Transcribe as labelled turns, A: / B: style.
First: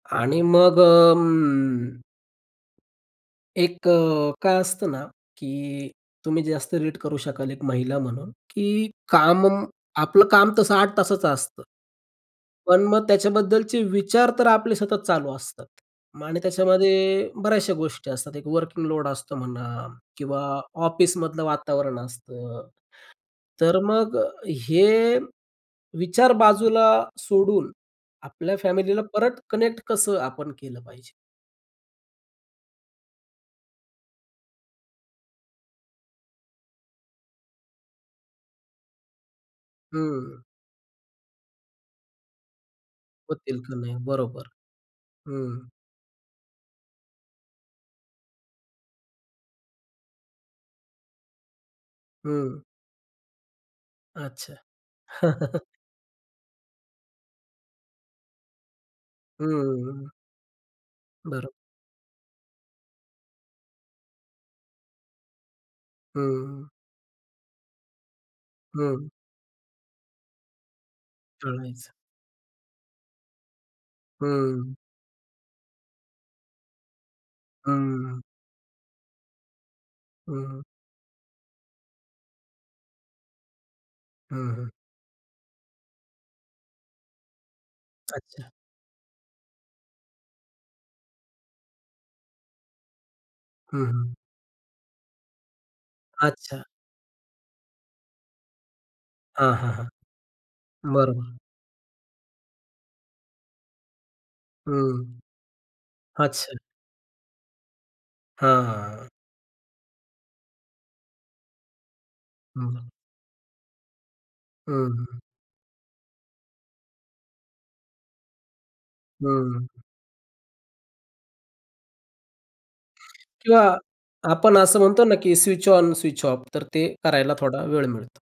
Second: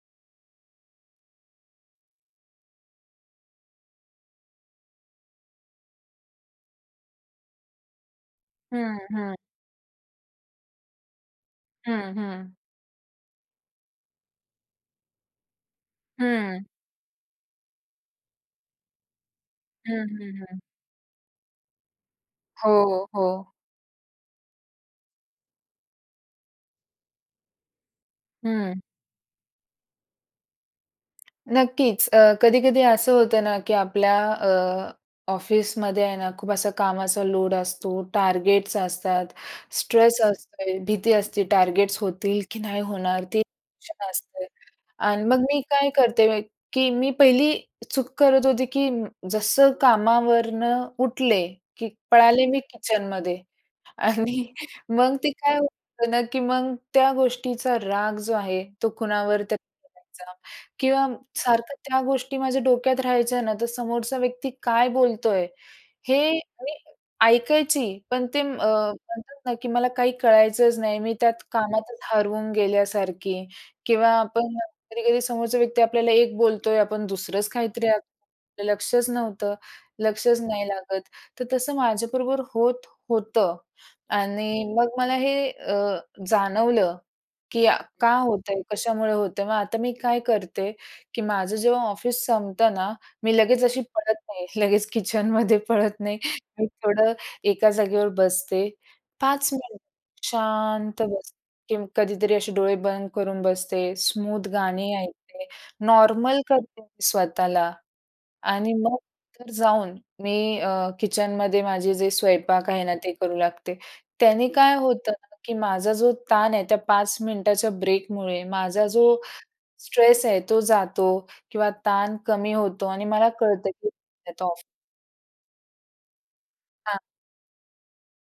A: आणि मग अं एक अ, काय असतं ना. की तुम्ही जास्त रीड करू शकाल एक महिला म्हणून, की
B: हं, हं.
A: काम आपलं काम तसं 8 तासाचं असतं.
B: हं, हं.
A: पण मग त्याच्याबद्दलचे विचार तर आपले सतत चालू असतात. आणि
B: हं.
A: त्याच्यामध्ये बऱ्याचशा गोष्टी असतात. एक वर्किंग लोड असतो म्हणा
B: हं, हं,
A: किंवा
B: हं.
A: ऑफिसमधलं वातावरण असतं.
B: हो, हो.
A: तर मग हे विचार बाजूला सोडून आपल्या
B: हं.
A: फॅमिलीला परत कनेक्ट कसं आपण केलं पाहिजे?
B: नक्कीच. अ, कधी-कधी असं होतं ना, की आपल्या अ, ऑफिसमध्ये आहे ना खूप असा कामाचा लोड असतो, टार्गेट्स असतात, स्ट्रेस
A: हं.
B: असतो, भीती असते, टार्गेट्स होतील की नाही होणार ते
A: होतील का नाही
B: टेन्शन असते.
A: बरोबर.
B: आणि मग
A: हं.
B: मी काय करते, की मी पहिली चूक करत होती की जसं कामावरून उठले, की पळाले मी
A: हं.
B: किचनमध्ये. आणि
A: अच्छा.
B: मग ते काय होतं ना, की मग त्या गोष्टीचा राग जो आहे तो कुणावर
A: हं,
B: तरी
A: हं, हं.
B: काढायचा. किंवा
A: बरोबर.
B: सारखं त्या गोष्टी माझ्या डोक्यात राहायच्या ना तर समोरचा व्यक्ती काय बोलतोय, हे
A: हं.
B: मी ऐकायची पण ते अ,
A: हं.
B: म्हणतात ना की मला काही कळायचंच नाही मी त्यात
A: कळायचं.
B: कामातच हरवून गेल्यासारखी किंवा आपण
A: हं.
B: कधी-कधी समोरचा व्यक्ती आपल्याला एक बोलतोय, आपण दुसरंच
A: हं,
B: काहीतरी
A: हं.
B: लक्षच नव्हतं, लक्षच
A: हं.
B: नाही लागत. तर तसं माझ्याबरोबर होत होतं.
A: हं,
B: आणि
A: हं.
B: मग मला हे अ, जाणवलं की का
A: अच्छा.
B: होतंय? कशामुळे होतंय? मग आता मी काय करते की माझं जेव्हा ऑफिस संपतं ना, मी लगेच अशी
A: हं, हं.
B: पळत नाही लगेच किचनमध्ये पळत नाही.
A: अच्छा.
B: मी थोडं एका जागेवर बसते, 5
A: हां, हां,
B: मिनिटं
A: हां.
B: शांत
A: बरं,
B: बसते
A: बरं.
B: किंवा कधीतरी असे डोळे बंद करून बसते, स्मूथ गाणे
A: हं.
B: ऐकते, नॉर्मल
A: अच्छा.
B: करते मी स्वतःला.
A: हां,
B: आणि मग
A: हां.
B: तर जाऊन मी अ, किचनमध्ये माझे जे स्वयंपाक
A: हं,
B: आहे
A: हं.
B: ना ते करू लागते. त्याने काय
A: हं,
B: होतं
A: हं.
B: ना की माझा जो ताण आहे त्या 5 मिनिटाच्या ब्रेकमुळे माझा जो
A: हं, हं.
B: स्ट्रेस आहे, तो जातो किंवा ताण कमी होतो आणि मला
A: किंवा
B: कळतं की मी आता
A: आपण
B: ऑफ
A: असं म्हणतो ना की स्विच ऑन, स्विच ऑफ तर ते
B: हां.
A: करायला थोडा वेळ मिळतो.